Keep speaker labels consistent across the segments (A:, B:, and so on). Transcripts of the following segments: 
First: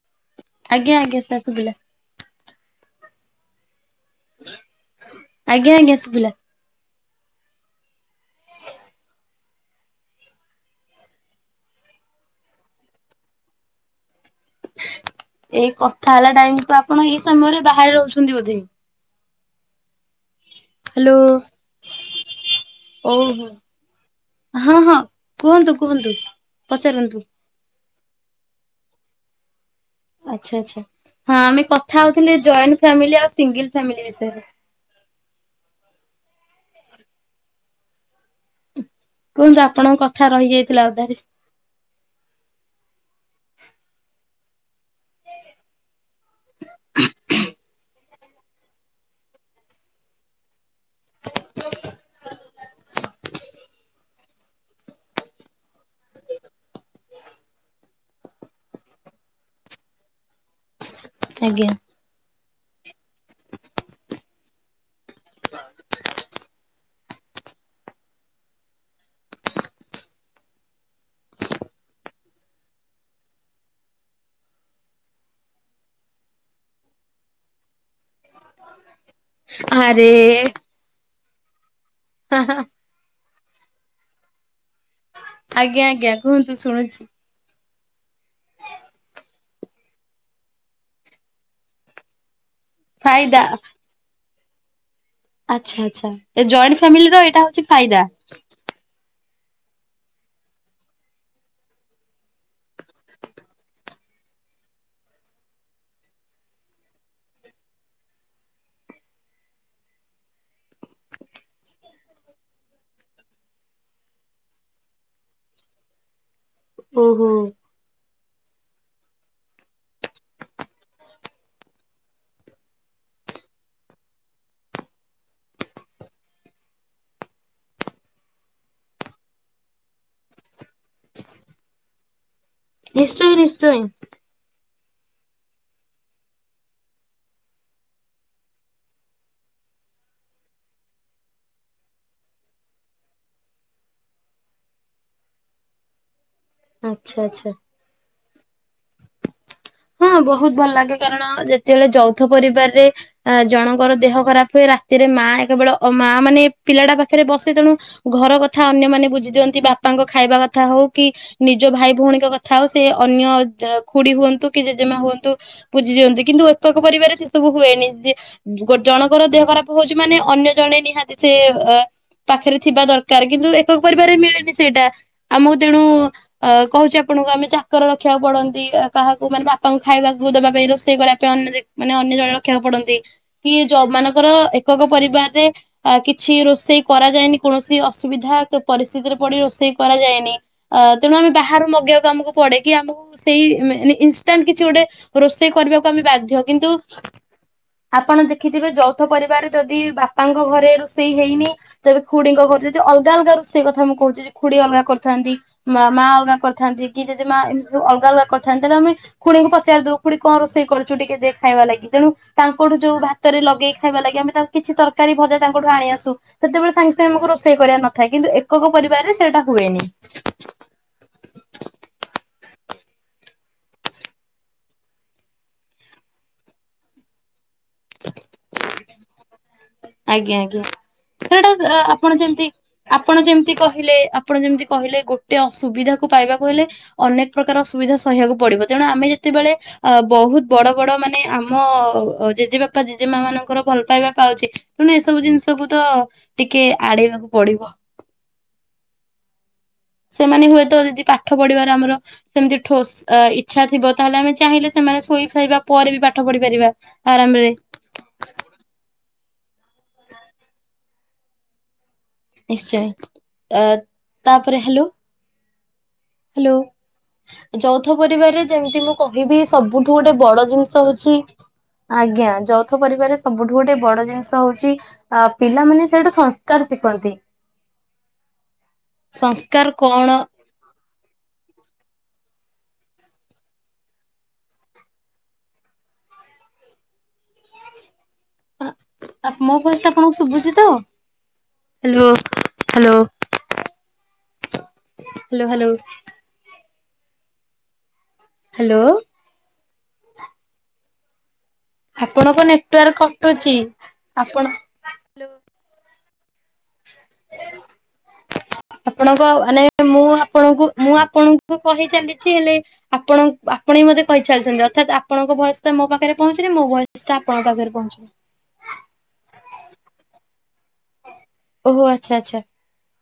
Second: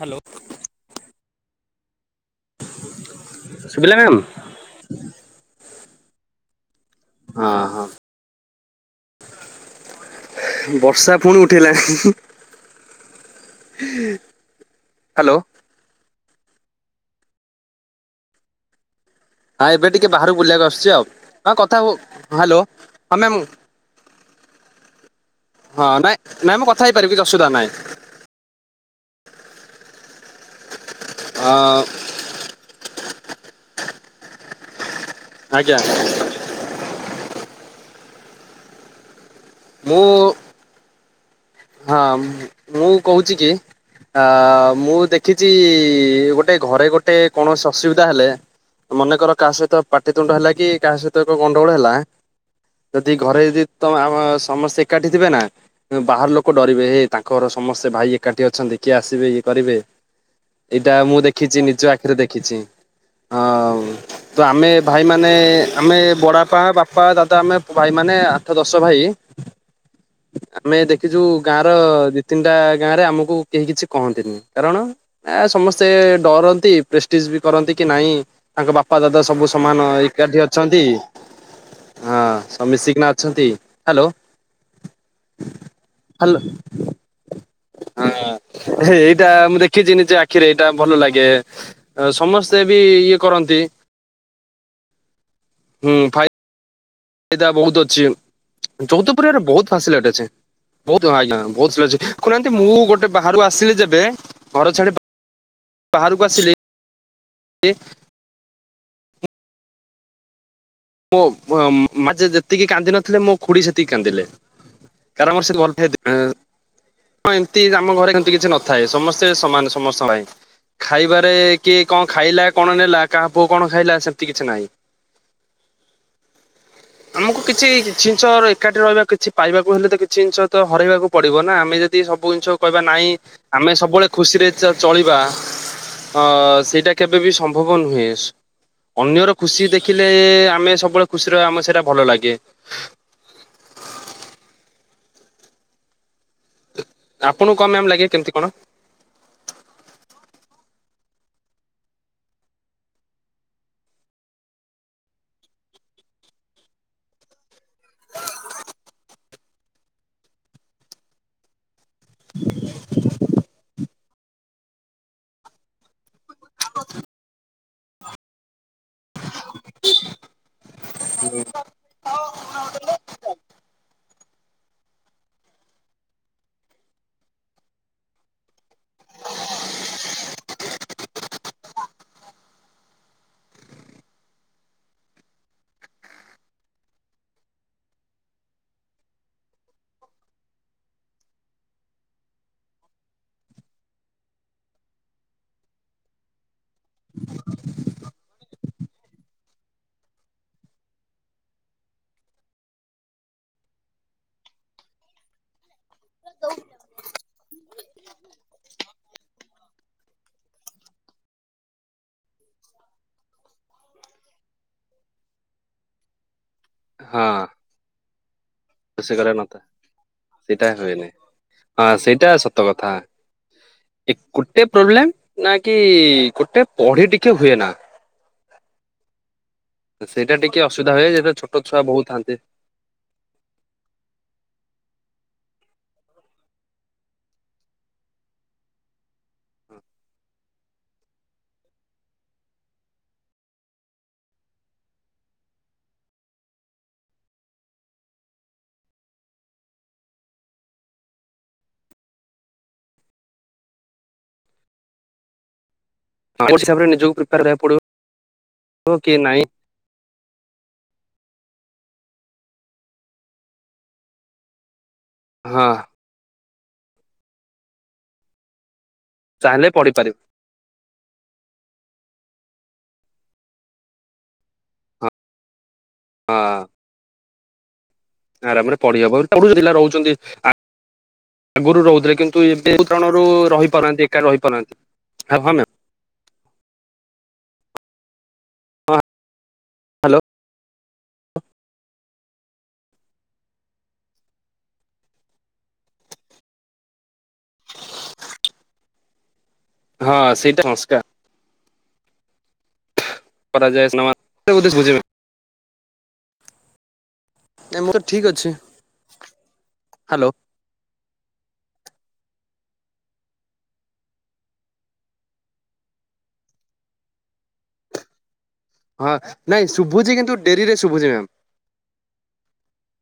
A: Hello.
B: ଆଜ୍ଞା ଆଜ୍ଞା ସାସୁଗିଲା
A: [inaudible]
B: ଆଜ୍ଞା ଆଜ୍ଞା ସୁବିଲା
A: ହଁ ହଁ ବର୍ଷା ପୁଣି ଉଠେଇଲାଣି ହ୍ୟାଲୋ
B: ଏଇ କ ତା ହେଲେ ଟାଇମକୁ ଆପଣ ଏଇ ସମୟରେ ବାହରେ ରହୁଛନ୍ତି ବୋଧେ
A: ହଁ ଏବେ ଟିକେ ବାହାର ବୁଲିବାକୁ ଆସୁଛି ଆଉ
B: ହ୍ୟାଲୋ
A: ହଁ କଥା ହୁଅ ହେଲୋ ହଁ ମ୍ୟାମ୍
B: ଓହୋ। ହଁ ହଁ କୁହନ୍ତୁ
A: ହଁ
B: କୁହନ୍ତୁ
A: ନାଇ ନାଇ ମୁଁ କଥା ହେଇପାରିବି
B: ପଚାରନ୍ତୁ।
A: କିଛି ଅସୁବିଧା ନାହିଁ। [inaudible]
B: ଆଛା ଆଛା ହଁ
A: ଅ
B: ଆମେ କଥା ହଉଥିଲେ ଜଏଣ୍ଟ ଫାମିଲି ଆଉ ସିଙ୍ଗଲ ଫାମିଲି ବିଷୟରେ।
A: ଆଜ୍ଞା। [inaudible]
B: [unintelligible] କୁହନ୍ତୁ
A: ମୁଁ
B: ଆପଣଙ୍କ କଥା ରହିଯାଇଥିଲା ଅଧାରେ।
A: ହଁ ମୁଁ କହୁଛି କି ଅ ମୁଁ ଦେଖିଛି। ଗୋଟେ ଘରେ ଗୋଟେ କୌଣସି ଅସୁବି ତା ହେଲେ ମନେକର କାହା ସହିତ ପାଟିତୁଣ୍ଡ ହେଲା କି କାହା ସହିତ ଏକ ଗଣ୍ଡଗୋଳ ହେଲା ଯଦି ଘରେ ତ ଆମ ସମସ୍ତେ ଏକାଠି ଥୀବେ ନା ବାକୁ କୁ ଡରିବେ ତାଙ୍କର ସମସ୍ତେ ଭାଇ ଏକାଠି ଅଛନ୍ତି କିଏ ଆସିବେ କିଏ କରିବେ। ଏଇଟା ମୁଁ ଦେଖିଚି
B: ଆଜ୍ଞା।
A: ନିଜ ଆଖିରେ ଦେଖିଚି। ହ ତ ଆମେ ଭାଇ ମାନେ ଆମେ ବଡଆପା ବାପା ଦାଦା ଆମେ ଭାଇ ମାନେ ଆଠ ଦଶ ଭାଇ ଆମେ କି ଯୋଉ ଗାଁ ର ଦି ତିନିଟା ଗାଁ ରେ ଆମକୁ କେହି କିଛି କହନ୍ତିନି କାରଣ ସମସ୍ତେ ଡରନ୍ତି ପ୍ରେଷ୍ଟିଜ ବି କରନ୍ତି କି ନାଇଁ ତାଙ୍କ ବାପା ଦାଦା ସବୁ ସମାନ
B: ଆରେ
A: ଏକାଠି ଅଛନ୍ତି। ହଁ
B: ହାଁ ହାଁ
A: ସବୁ ମୀଶିକନା ଅଛନ୍ତି। ହ୍ୟାଲୋ।
B: ଆଜ୍ଞା ଆଜ୍ଞା
A: ହ୍ୟାଲୋ
B: କୁହନ୍ତୁ ଶୁଣୁଛି।
A: ହଁ ହେ ଏଇଟା ମୁଁ ଦେଖିଛି ନିଜେ ଆଖିରେ ଏଇଟା ଭଲ ଲାଗେ ସମସ୍ତେ ସେ ବି ଇଏ
B: ଫାଇଦା
A: କରନ୍ତି।
B: ଆଚ୍ଛା
A: ହୁଁ
B: ଆଚ୍ଛା ଜଏ ଫ୍ୟାମିଲିର ଏଇଟା ହଉଚି ଫାଇଦା।
A: ପୂରା ର ବହୁତ ଫାସିଲେଟ ଅଛି ବହୁତ ହଁ ଆଜ୍ଞା ବହୁତ ଅଛି କୁନାହାନ୍ତି ମୁଁ ଗୋଟେ ବାହାରୁ ଆସିଲି ଯେବେ ଘର ଛାଡି ବାହାରକୁ ଆସିଲି ଇ ପୋ ମୋ ମାଝେ ଯେତିକି କାନ୍ଦିିନଥିଲେ ମୋ ଖୁଡି ସେତିକି କାନ୍ଦିଲେ କାରଣର ସେ [unintelligible]
B: ଓହୋ
A: ହଁ ଏମିତି ଆମ ଘ ସେ କିଛି ନଥାଏ ସମସ୍ତେ ସମାନ ସମସ୍ତ ପାଇଁ ଖାଇବାରେ କିଏ କଣ ଖାଇଲା କଣ ନେଲା କାହା ପୁଅ କଣ ଖାଇଲା ସେମିତି କିଛି ନାହିଁ। ଆମକୁ କିଛି କିଛି ଜିନିଷ ଏକାଠି ରହିବା କିଛି ପାଇବାକୁ ହେଲେ ତ କିଛି ଜିନିଷ ତ ହରାଇବାକୁ ପଡିବ ନା ଆମେ ଯଦି ସବୁ କହିବା ନାହିଁ
B: ନିଶ୍ଚୟ
A: ଆମେ
B: ନିଶ୍ଚୟ
A: ସବୁବେଳେ ଖୁସିରେ ଚଳିବା ଆଁ ସେଇଟା କେବେ ବି ସମ୍ଭବ ନୁହେଁ ଅନ୍ୟର ଖୁସି ଦେଖିଲେ। ଆମେ ସବୁବେଳେ ଖୁସି ରହୁ ଆମେ ସେଇଟା ଭଲ ଲାଗେ।
B: ଆଚ୍ଛା ଆଚ୍ଛା।
A: ଆପଣଙ୍କୁ କଣ ମ୍ୟାମ୍ ଲାଗେ? କଣ?
B: ହଁ ବହୁତ ଭଲ ଲାଗେ କାରଣ ଯେତେବେଳେ ଯୌଥ ପରିବାରରେ ଜଣଙ୍କର ଦେହ ଖରାପ ହୁଏ ରାତିରେ ମା କେବଳ ମା ମାନେ ପିଲାଟା ପାଖରେ ବସେ ତେଣୁ ଘର କଥା ଅନ୍ୟ ମାନେେ ବୁଝି ଦିଅନ୍ତି ବାପାଙ୍କ ଖାଇବା କଥା ହଉ କି ନିଜ ଭାଇ ଭଉଣୀଙ୍କ କଥା ଆଉ ସେ ଅନ୍ୟ ଖୁଡ଼ି ହୁଅନ୍ତୁ। କି ଜେଜେମା ହୁଅନ୍ତୁ ପୂଜି ଯେମତି କିନ୍ତୁ ଏକକ ପରିବାରେ ସେ ସବୁ ହୁଏନି। ଦେ ଗୋ ଜଣଙ୍କର ଦେହ ଖରାପ ହଉଛି ମାନେ ଅନ୍ୟ ଜଣେ ନିହାତି ସେ ଅ ପାଖରେ ଥିବା ଦରକାର କିନ୍ତୁ ଏକକ ପରିବାରେରେ ମିଳେନି। ସେଇଟା ଆମକୁ ତେଣୁ ଅ କହୁଛି ଆପଣଙ୍କୁ ଆମେ ଚାକର ରଖିବାକୁ ପଡନ୍ତି। ପୁଅ ମାନେ ବାପାଙ୍କୁ ଖାଇବାକୁ ଦେବା ପାଇଁ ରୋଷେଇ କରିବା ପାଇଁ ଅ ମାନେ ଅନ୍ୟ ଜଣେ ରଖିବାକୁ ପଡନ୍ତି କି ଯୋଉ ମାନଙ୍କର ଏକକ ପରିବାରରେ କିଛି ରୋଷେଇ କରାଯାଏନି କୌଣସି ଅସୁବିଧା ପରିସ୍ଥିତିରେ ପଡି ରୋଷେଇ କରାଯାଏନି ଅ ତେଣୁ ଆମେ ବାହାରୁ ମଗେଇବାକୁ ଆମକୁ ପଡେ କିି ଆମକୁ ସେଇ ଇନଷ୍ଟାଣ୍ଟ କିଛି ଗୋଟେ ରୋଷେଇ କରିବାକୁ ଆମେ ବାଧ୍ୟ କିନ୍ତୁ ଆପଣ ଦେଖିଥିବେ ଯୌଥ ପରିବାର ଯଦି ବାପାଙ୍କ ଘରେ ରୋଷେଇ ହେଇନି ତେବେ ଖୁଡିଙ୍କ ଘରେ ଯଦି ଅଲଗା ଅଲଗା ରୋଷେଇ କଥା ମୁଁ କହୁଛି ଯଦି ଖୁଡି ଅଲଗା କରିଥାନ୍ତି ମା ଅଲଗା କରିଥାନ୍ତି କି ଯଦି ମା ଏମିତି ସବୁ ଅଲଗା ଅଲଗା କରିଥାନ୍ତି ତାହେଲେ ଆମେ ଖୁଡିଙ୍କୁ ପଚାରି ଦଉ ଖୁଣି କଣ ରୋଷେଇ କରୁଛୁ ଟିକେ ଟେ ଖାଇବା ଲାଗି ତେଣୁ ତାଙ୍କଠୁ ଯୋଉ ଭାତରେ ଲଗେଇ ଖାଇବା ଲାଗି ଆମେ ତା କିଛି ତରକାରୀ ଭଜା ତାଙ୍କଠୁ ଆଣି ଆସୁ। ସେତେବେଳେ ସାଙ୍ଗେ ସାଙ୍ଗେ ଆମକୁ ରୋଷେଇ କରିବା ନଥାଏ। କିନ୍ତୁ ଏକକ
A: ରୋଷେଇ
B: ପରିବାରରେ
A: କରିବାକୁ
B: ସେଇଟା
A: ନଥାଏ
B: ହୁଏନି।
A: ସେଇଟା ହୁଏନିଁ ହଁ ସେଇଟା। କଥା ଏ ଗୋଟେ ପ୍ରୋବ୍ଲେମ ନା କି ଗୋଟେ ପଢି ଟିକେ ହୁଏ ନା।
B: [inaudible]
A: ସେଇଟା
B: ଆଜ୍ଞା
A: ଟିକେ
B: ଆଜ୍ଞା
A: ଅସୁବିଧା ହୁଏ ଯେତେ ଛୋଟ
B: ସେଟା
A: ଛୁଆ ବହୁତ
B: ଆପଣ
A: ଥାନ୍ତି
B: ଯେମତି ଆପଣ ଯେମିତି କହିଲେ ଆପଣ ଯେମିତି କହିଲେ ଗୋଟେ ସୁବିଧା କୁ ପାଇବାକୁ ହେଲେ ଅନେକ ପ୍ରକାର ସୁୁବିଧା ସହିବାକୁ ପଡିବ ତେଣୁ ଆମେ ଯେତେବେଳେ ଅ ବହୁତ ବଡ ବଡ ମାନେ ଆମ ଜେଜେ ବାପା ଜେଜେ ମା ମାନଙ୍କର ଭଲ ପାଇବା ପାଉଛି। ତେଣୁ ଏସବୁ ଜିନିଷକୁ ତ ଟିକେ ଆଡେଇବାକୁ ପଡିବ। ସେମାନେ ହୁଏତ ଯଦି ପାଠ ପଢିବାର ଆମର ସେମିତି ଠୋସ ଇଚ୍ଛା ଥିବ ତାହେଲେ ଆମେ ଚାହିଁଲେ ସେମାନେ ଶୋଇ ଫାଇବା ପରେ ବି ପାଠ ପଢି ପାରିବା
A: ହିସାବରେ ନିଜକୁ ପ୍ରିପେୟାର
B: ଆରାମରେ
A: କରିବାକୁ ପଡିବ କି ନାହିଁ।
B: ନିଶ୍ଚୟ ଅ ତାପରେ ହ୍ୟାଲୋ
A: ହଁ
B: ହ୍ୟାଲୋ ଯୌଥ ପରିବାରରେ ଯେମିତି ମୁଁ କହିବି
A: ଚାହିଁଲେ
B: ସବୁଠୁ ଗୋଟେ
A: ପଢିପାରିବ
B: ବଡ ଜିନିଷ ହଉଛି ଆଜ୍ଞା ଯୌଥ ପରିବାରରେ ସବୁଠୁ ଗୋଟେ ବଡ ଜିନିଷ ହଉଛି
A: ହଁ।
B: ଅ ପିଲାମାନେ ସେଠୁ
A: ହଁ
B: ସଂସ୍କାର ଶିଖନ୍ତି।
A: ଆରାମରେ ପଢି ହବ [unintelligible] ଜିଲ୍ଲା
B: ସଂସ୍କାର
A: ରେ
B: କଣ
A: ରହୁଛନ୍ତି। ଆଗରୁ ରହୁଥିଲେ କିନ୍ତୁ ଏଉଣରୁ ରହିପାରୁନାହାନ୍ତି ଏକା ରହିପାରୁନାହାନ୍ତି ହ
B: ଆ ମୋ ଭସଏସ ଟା ଆପଣଙ୍କୁ
A: ହ୍ୟାଲୋ
B: ଶୁଭୁଛି ତ? Hello hello hello hello. Hello.
A: ହଁ ସେଇଟା ସଂସ୍କାର।
B: ଆପଣଙ୍କ ନେଟୱାର୍କ। କଟୁଛି
A: କରାଯାଏ
B: ଆପଣ
A: ଦିନମାନ [inaudible] ବୁଝେଇବ ଏ ମୁଁ ତ ଠିକ ଅଛି।
B: ଆପଣଙ୍କ ମାନେ ମୁଁ
A: ହ୍ୟାଲୋ
B: ଆପଣଙ୍କୁ ମୁଁ ଆପଣଙ୍କୁ କହି ଚାଲି ହେଲେ ଆପଣ ଆପଣ ହି ମତେ କହିଚାଲିଛନ୍ତି। ଅର୍ଥାତ ଆପଣଙ୍କ ବୟସ ଟା ମୋ ପାଖରେ ପହଞ୍ଚୁନି ମୋ ବୟସ ଟା ଆପଣଙ୍କ ପାଖରେ ପହଞ୍ଚୁନି।
A: ହଁ ନାଇଁ ଶୁଭୁଜ କିନ୍ତୁ ଡେରିରେ ଶଭୁ ଏବେ
B: ଓହୋ ଆଚ୍ଛା ଆଚ୍ଛା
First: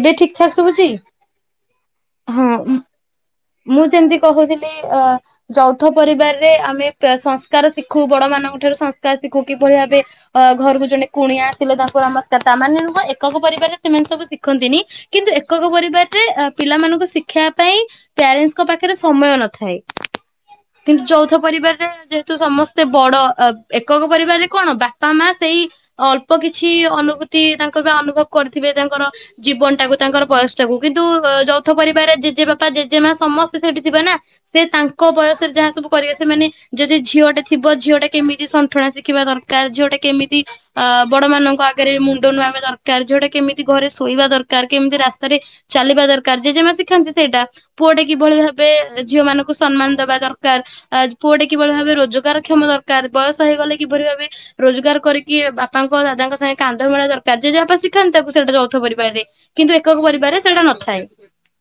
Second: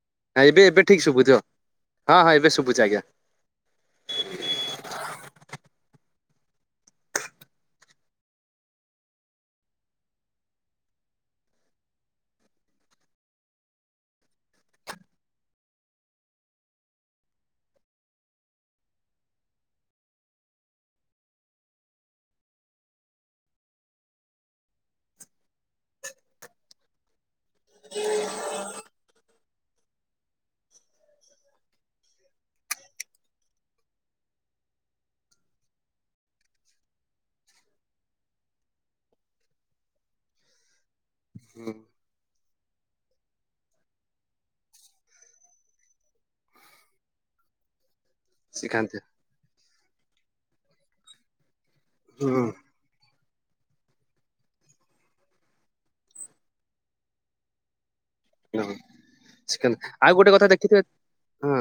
B: ଏବେ ଠିକ୍ ଠାକ୍
A: ଏବେ
B: ଶୁଭୁଛି?
A: ଠିକ ଶୁଭୁଛ ହଁ ହଁ ଏବେ ଶୁଭୁଛି ଆ୍ଞା
B: ମୁଁ ଯେମତି କହୁଥିଲି ଅ ଯୌଥ ପରିବାରରେ ଆମେ ସଂସ୍କାର ଶିଖୁ ବଡ ମାନଙ୍କ ଠାରୁ ସଂସ୍କାର ଶିଖୁ କିଭଳି ଭାବେ ଅ ଘରକୁ ଜଣେ କୁଣିଆ ଆସିଲେ ତାଙ୍କୁ ନମସ୍କାର ତାମାନେ ନୁହଁ ଏକକ ପରିବାରରେ ସେମାନେ ସବୁ ଶିଖନ୍ତିନି କିନ୍ତୁ ଏକକ ପରିବାରରେ ପିଲାମାନଙ୍କୁ ଶିଖିବା ପାଇଁ। ପ୍ୟାରେଣ୍ଟସ୍ଙ୍କ ପାଖରେ ସମୟ ନଥାଏ କିନ୍ତୁ ଯୌଥ ପରିବାରରେ ଯେହେତୁ ସମସ୍ତେ ବଡ ଏକକ ପରିବାରରେ କଣ ବାପା ମା ସେଇ ଅଳ୍ପ କିଛି ଅନୁଭୂତି ତାଙ୍କ ବା ଅନୁଭବ କରିଥିବେ ତାଙ୍କର ଜୀବନ ଟାକୁ ତାଙ୍କର ବୟସ ଟାକୁ କିନ୍ତୁ ଯୌଥ ପରିବାରରେ ଜେଜେ ବାପା ଯେମା ସମସ୍ତେ ସେଠି ଥିବ ନା ସେ ତାଙ୍କ ବୟସରେ ଯାହା ସବୁ କରିବେ ସେମାନେ ଯଦି ଝିଅଟା ଥିବ ଝିଅଟା କେମିତି ଶଣ୍ଠଣା ଶିଖିବା ଦରକାର ଝିଅଟା କେମିତି ଅ ବଡ ମାନଙ୍କ ଆଗରେ ମୁଣ୍ଡ ନୁଆବା ଦରକାର ଝିଅଟା କେମିତି ଘରେ ଶୋଇବା ଦରକାର କେମିତି ରାସ୍ତାରେ ଚାଲିବା ଦରକାର ଯେେମା ଶିଖାନ୍ତି ସେଇଟା। ପଡ଼ି- କିଭଳି ଭାବେ
A: ଶ୍ରୀକାନ୍ତି
B: ଝିଅ ମାନଙ୍କୁ ସମ୍ମାନ ଦେବା ଦରକାର ଆ ପୁଡେ କିଭଳି ଭାବେ ରୋଜଗାର
A: ହୁଁ
B: କ୍ଷମ ଦରକାର ବୟସ୍ ହେଇଗଲେ କିଭଳି ଭାବେ ରୋଜଗାର କରିକି ବାପାଙ୍କ ଦାଦାଙ୍କ ସାଙ୍ଗେ କାନ୍ଧ ମିଲେଇବା ଦରକାର ଯେଯା ଥାନ୍ତି ତାକୁ ସେଇଟା ଯୌଥ ପରିବାରରେ କିନ୍ତୁ
A: ଶ୍ରୀକାନ୍ତି
B: ଏକକ
A: ଆଉ ଗୋଟେ
B: ପରିବାରରେ
A: କଥା
B: ସେଇଟା
A: ଦେଖିଥିବେ
B: ନଥାଏ।
A: ହଁ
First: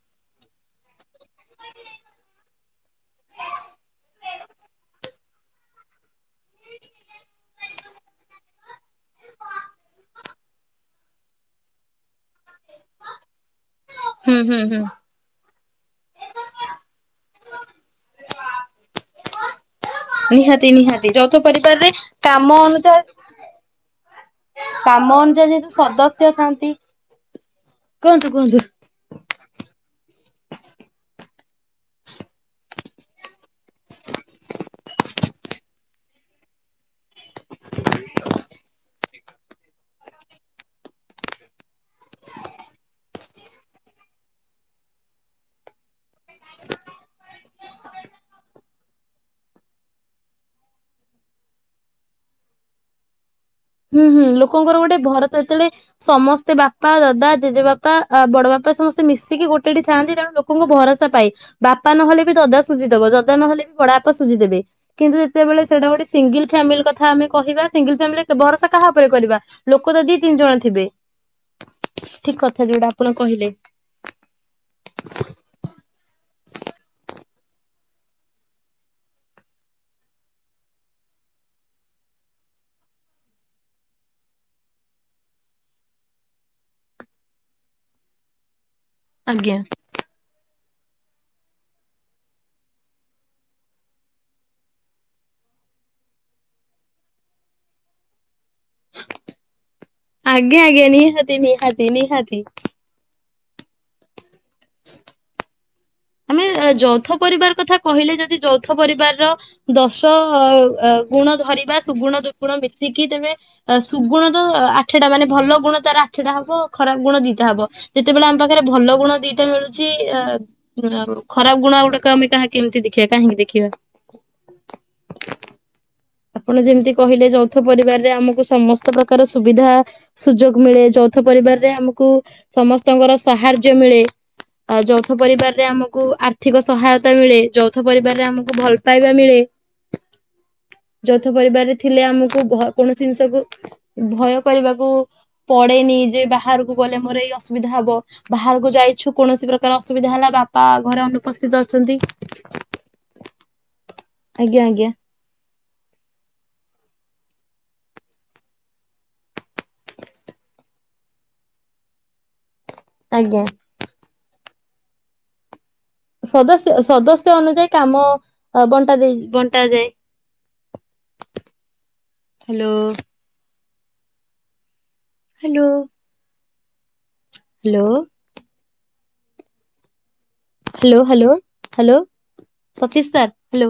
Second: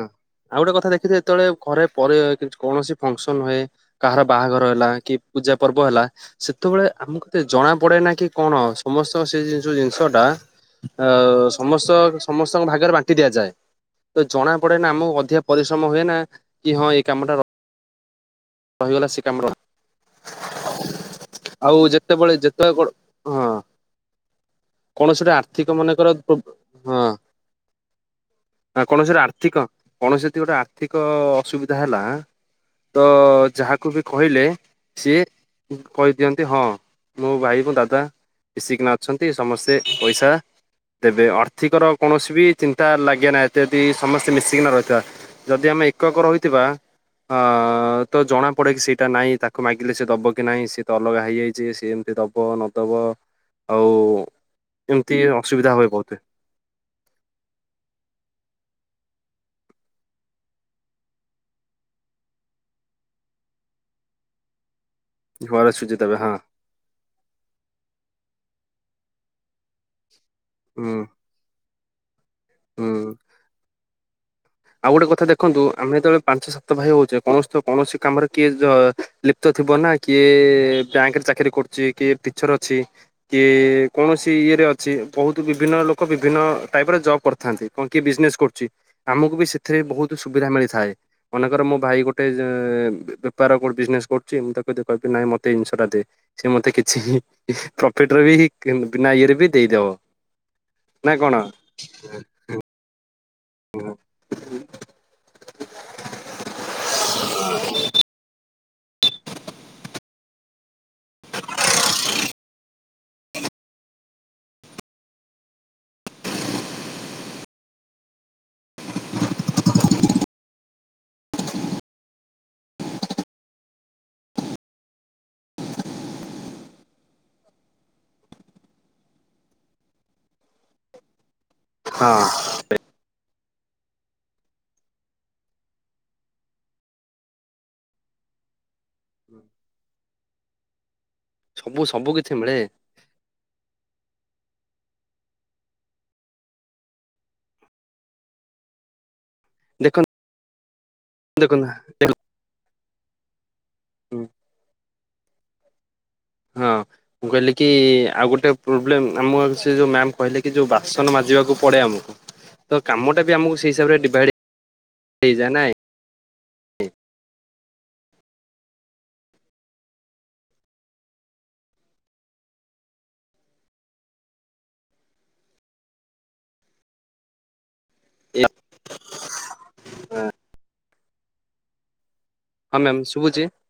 A: ଆଉ ଗୋଟେ କଥା ଦେଖିଥିବେ ଯେତେବେଳେ ଘରେ ପରେ କୌଣସି ଫଙ୍କସନ ହୁଏ କାହାର ବାହାଘର ହେଲା କି ପୂଜା ପର୍ବ ହେଲା ସେତେବେଳେ ଆମକୁତେ ଜଣା ପଡେ ନା କି କଣ ସମସ୍ତ ସେ ଯୋ ଜିନିଷଟା ଅ ସମସ୍ତ ସମସ୍ତଙ୍କ ଭାଗରେ ବାଣ୍ଟି ଦିଆଯାଏ। ତ
B: ହୁଁ
A: ଜଣା
B: ହୁଁ
A: ପଡେ
B: ହୁଁ
A: ନା ଆମକୁ ଅଧିକା ପରିଶ୍ରମ ହୁଏ ନା କି ହଁ ଏଇ କାମଟା ର ରହିଗଲା ସେ କାମର
B: ନିହାତି ନିହାତି ଯୌଥ ପରିବାରରେ
A: ଯେତେବେଳେ
B: କାମ
A: ଯେତେବେଳେ ହଁ
B: ଅନୁଯାୟୀ କାମ
A: କୌଣସି ଗୋଟେ
B: ଅନୁଯାୟୀ
A: ଆର୍ଥିକ
B: ଯେହେତୁ
A: ମନେକର
B: ସଦସ୍ୟ ଥାନ୍ତି
A: ହଁ
B: କୁହନ୍ତୁ କୁହନ୍ତୁ।
A: କୌଣସି ଗୋଟେ ଆର୍ଥିକ କୌଣସି ଗୋଟେ ଆର୍ଥିକ ଅସୁବିଧା ହେଲା ତ ଯାହାକୁ ବି କହିଲେ ସିଏ କହିଦିଅନ୍ତି ହଁ ମୋ ଭାଇ ମୋ ଦାଦା ମିଶିକିନା ଅଛନ୍ତି ସମସ୍ତେ ପଇସା ଦେବେ ଆର୍ଥିକର କୌଣସି ବି ଚିନ୍ତା ଲାଗେ ନା ଯଦି ସମସ୍ତେ ମିଶିକିନା ରହିଥିବା ଯଦି ଆମେ ଏକକ ରହିଥିବା ଅ ଜଣା ପଡେ କି ସେଇଟା ନାହିଁ ତାକୁ ମାଗିଲେ ସେ ଦବ କି ନାହିଁ ସିଏ ତ ଅଲଗା ହେଇଯାଇଛି ସିଏ ଏମିତି ଦବ ନଦବ। ଆଉ
B: ହୁଁ ହୁଁ ଲୋକଙ୍କର ଗୋଟେ
A: ଏମିତି
B: ଭରସା ଯେତେବେଳେ
A: ଅସୁବିଧା ହୁଏ ବହୁତ।
B: ସମସ୍ତେ ବାପା ଦାଦା ଜେଜେବାପା ବଡବାପା ସମସ୍ତେ ମିଶିକି ଗୋଟେଠି ଥାଆନ୍ତି ତେଣୁ ଲୋକଙ୍କୁ ଭରସା ପାଏ ବାପା ନହେଲେ ବି ଦଦା ସୁଝିଦବ ଦଦା ନହଲେ ବି ବଡା ବାପା ସୁଝିଦେବେ। କିନ୍ତୁ ଯେତେବେଳେ
A: ଝୁଆର
B: ସେଇଟା
A: ସୁଜି
B: ଗୋଟ
A: ଦେବେ ହଁ
B: ସିଙ୍ଗିଲ ଫ୍ୟାମିଲି କଥା ଆମେ କହିବା ସିଙ୍ଗିଲ ଫ୍ୟାମିଲି ଭରସା କାହା ଉପରେ କରିବା ଲୋକ ଯଦି ତିନି ଜଣ ଥିବେ।
A: ହୁଁ
B: ଠିକ କଥା ଯୋଉଟା
A: ହୁଁ।
B: ଆପଣ କହିଲେ।
A: ଆଉ ଗୋଟେ କଥା ଦେଖନ୍ତୁ ଆମେ ଯେତେବେଳେ ପାଞ୍ଚ ସାତ ଭାଇ ହଉଛେ। କୌଣସି କୌଣସି କାମରେ କିଏ ଲିପ୍ତ ଥିବ ନା କିଏ ବ୍ୟାଙ୍କରେ ଚାକିରି କରୁଛି କିଏ ଟିଚର ଅଛି କିଏ କୌଣସି ଇଏରେ ଅଛି ବହୁତ ବିଭିନ୍ନ ଲୋକ ବିଭିନ୍ନ ଟାଇପର ଜବ କରିଥାନ୍ତି କଣ କିଏ ବିଜନେସ କରୁଛି। ବି
B: ଆଜ୍ଞା।
A: ସେଥିରେ ବହୁତ ସୁବିଧା ମିଳି ଥାଏ ମନେକର ମୋ ଭାଇ ଗୋଟେ ବେପାର ବିଜନେସ କରୁଛି ମୁଁ ତାକୁ କହିବି ନାଇଁ ମତେ ଇନ୍ସୁରାସ ଦେ ସିଏ ମତେ କିଛି ପ୍ରଫିଟରେ ବି ବିନା ଇଏରେ ବି ଦେଇଦବ
B: ଆଜ୍ଞା ଆଜ୍ଞା
A: ନା
B: ନିହାତି
A: କଣ?
B: ନିହାତି ନିହାତି।
A: [inaudible] [inaudible]
B: ଆମେ ଯୌଥ ପରିବାର କଥା କହିଲେ ଯଦି ଯୌ ଥ ପରିବାରର ଦଶ। ଗୁଣ ଧରିବା ସୁଗୁଣ ଦୁର୍ଗୁଣ ବି ସେ କିି ତେବେ ଅ ସୁଗୁଣ ତ ଆଠଟା ମାନେ ଭଲ ଗୁଣ ତାର ଆଠଟା ହବ ଖରାପ ଗୁଣ ଦିଟା ହବ ଯେତେବେଳେ ଆମ ପାଖରେ ଭଲ ଗୁଣ ଦିଟା ମିଳୁଛି ଅ ଖରାପ ଗୁଣ ଗୁଡାକ ଆମେ କାହା କେମିତି ଦେଖିବା କାହିଁକି ଦେଖିବା ଆପଣ ଯେମିତି କହିଲେ ଯୌଥ ପରିବାରରେ ଆମକୁ ସମସ୍ତ ପ୍ରକାର ସୁବିଧା ସୁଯୋଗ ମିଳେ ଯୌଥ ପରିବାର। ଆମକୁ
A: ହଁ
B: ସମସ୍ତଙ୍କର ସାହାର ସହାଯ୍ୟ ମିଳେ ଆ ଯୌଥ ପରିବାର। ରେ ଆମକୁ ଆର୍ଥିକ ସହାୟତା ମିଳେ ଯୌଥ ପରିବାରରେ ଆମକୁ ଭଲ। ପାଇବା ମିଳେ। ଯୌଥ ପରିବାରରେ
A: ସବୁ
B: ଥିଲେ
A: ସବୁ କିଛି
B: ଆମକୁ
A: ମିଳେ
B: ଭ କୌଣସି ଜିନିଷକୁ ଭ ଚିନ୍ତା କରିବାକୁ ପଡେନି ଯେ ବାହାରକୁ ଗଲେ ମୋର ଏଇ ଅସୁବିଧା ହବ ବାହାରକୁ ଯାଇଛୁ। କୌଣସି ପ୍ରକାର ଅସୁବିଧା
A: ଦେଖନ୍ତୁ
B: ହେଲା ବା। ବା ଘରେ ଅନୁପସ୍ଥିତ
A: ଦେଖନ୍ତୁ
B: ଅଛନ୍ତି।
A: ହୁଁ।
B: ଆଜ୍ଞା ଆଜ୍ଞା।
A: ହଁ ମୁଁ କହିଲି କି ଆଉ ଗୋଟେ ପ୍ରୋବ୍ଲେମ ଆମ ସେ ଯୋଉ ମ୍ୟାମ କହିଲେ କି ଯୋଉ ବାସନ ମାଜିବାକୁ ପଡେ ଆମକୁ। ତ କାମ ଟା ବି
B: ଆଜ୍ଞା
A: ଆମକୁ ସେ ହିସାବରେ ଡିଭାଇଡ। ସେଇ ଜା ନାଇ।
B: ସଦସ୍ୟ ସଦସ୍ୟ ଅନୁଯାୟୀ। କାମ ବଣ୍ଟା ଦେଇ ବଣ୍ଟା ଯାଏ। ହ୍ୟାଲୋ। ହ୍ୟାଲୋ। ହ୍ୟାଲୋ।
A: ହ୍ଯାଲୋ ହଁ।
B: Hello hello hello.
A: ହଁ ମ୍ୟାମ୍
B: ସତୀଶ ସାର୍
A: ଶୁଭୁଛି
B: ହ୍ୟାଲୋ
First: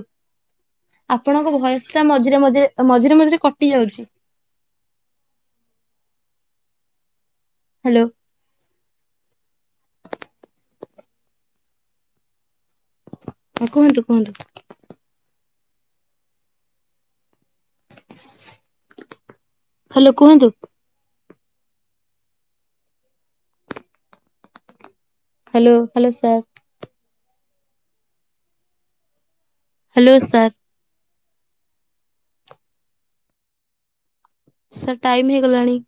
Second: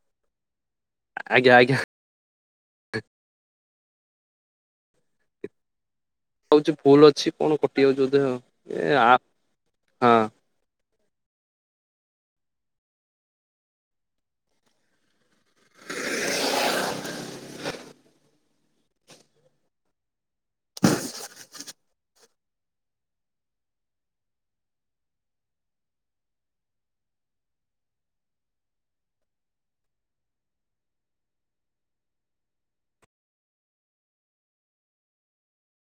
A: ଆଜ୍ଞା
B: ଆପଣଙ୍କ
A: ଆଜ୍ଞା
B: ଭଏସ୍ ଟା ମଝିରେ ମଝିରେ। ତ ମଝିରେ ମଝିରେ କଟି ଯାଉଛି।
A: ହଉଛି ଭୁଲ ଅଛି। କଟିଯାଉଛି
B: ହ୍ୟାଲୋ।
A: ବୋଧେ ଏ ଆପ୍ ହଁ।
B: ହଁ କୁହନ୍ତୁ କୁହନ୍ତୁ। ହ୍ୟାଲୋ, କୁହନ୍ତୁ। Hello, hello sir. Hello sir. Sir time ହେଇଗଲାଣି।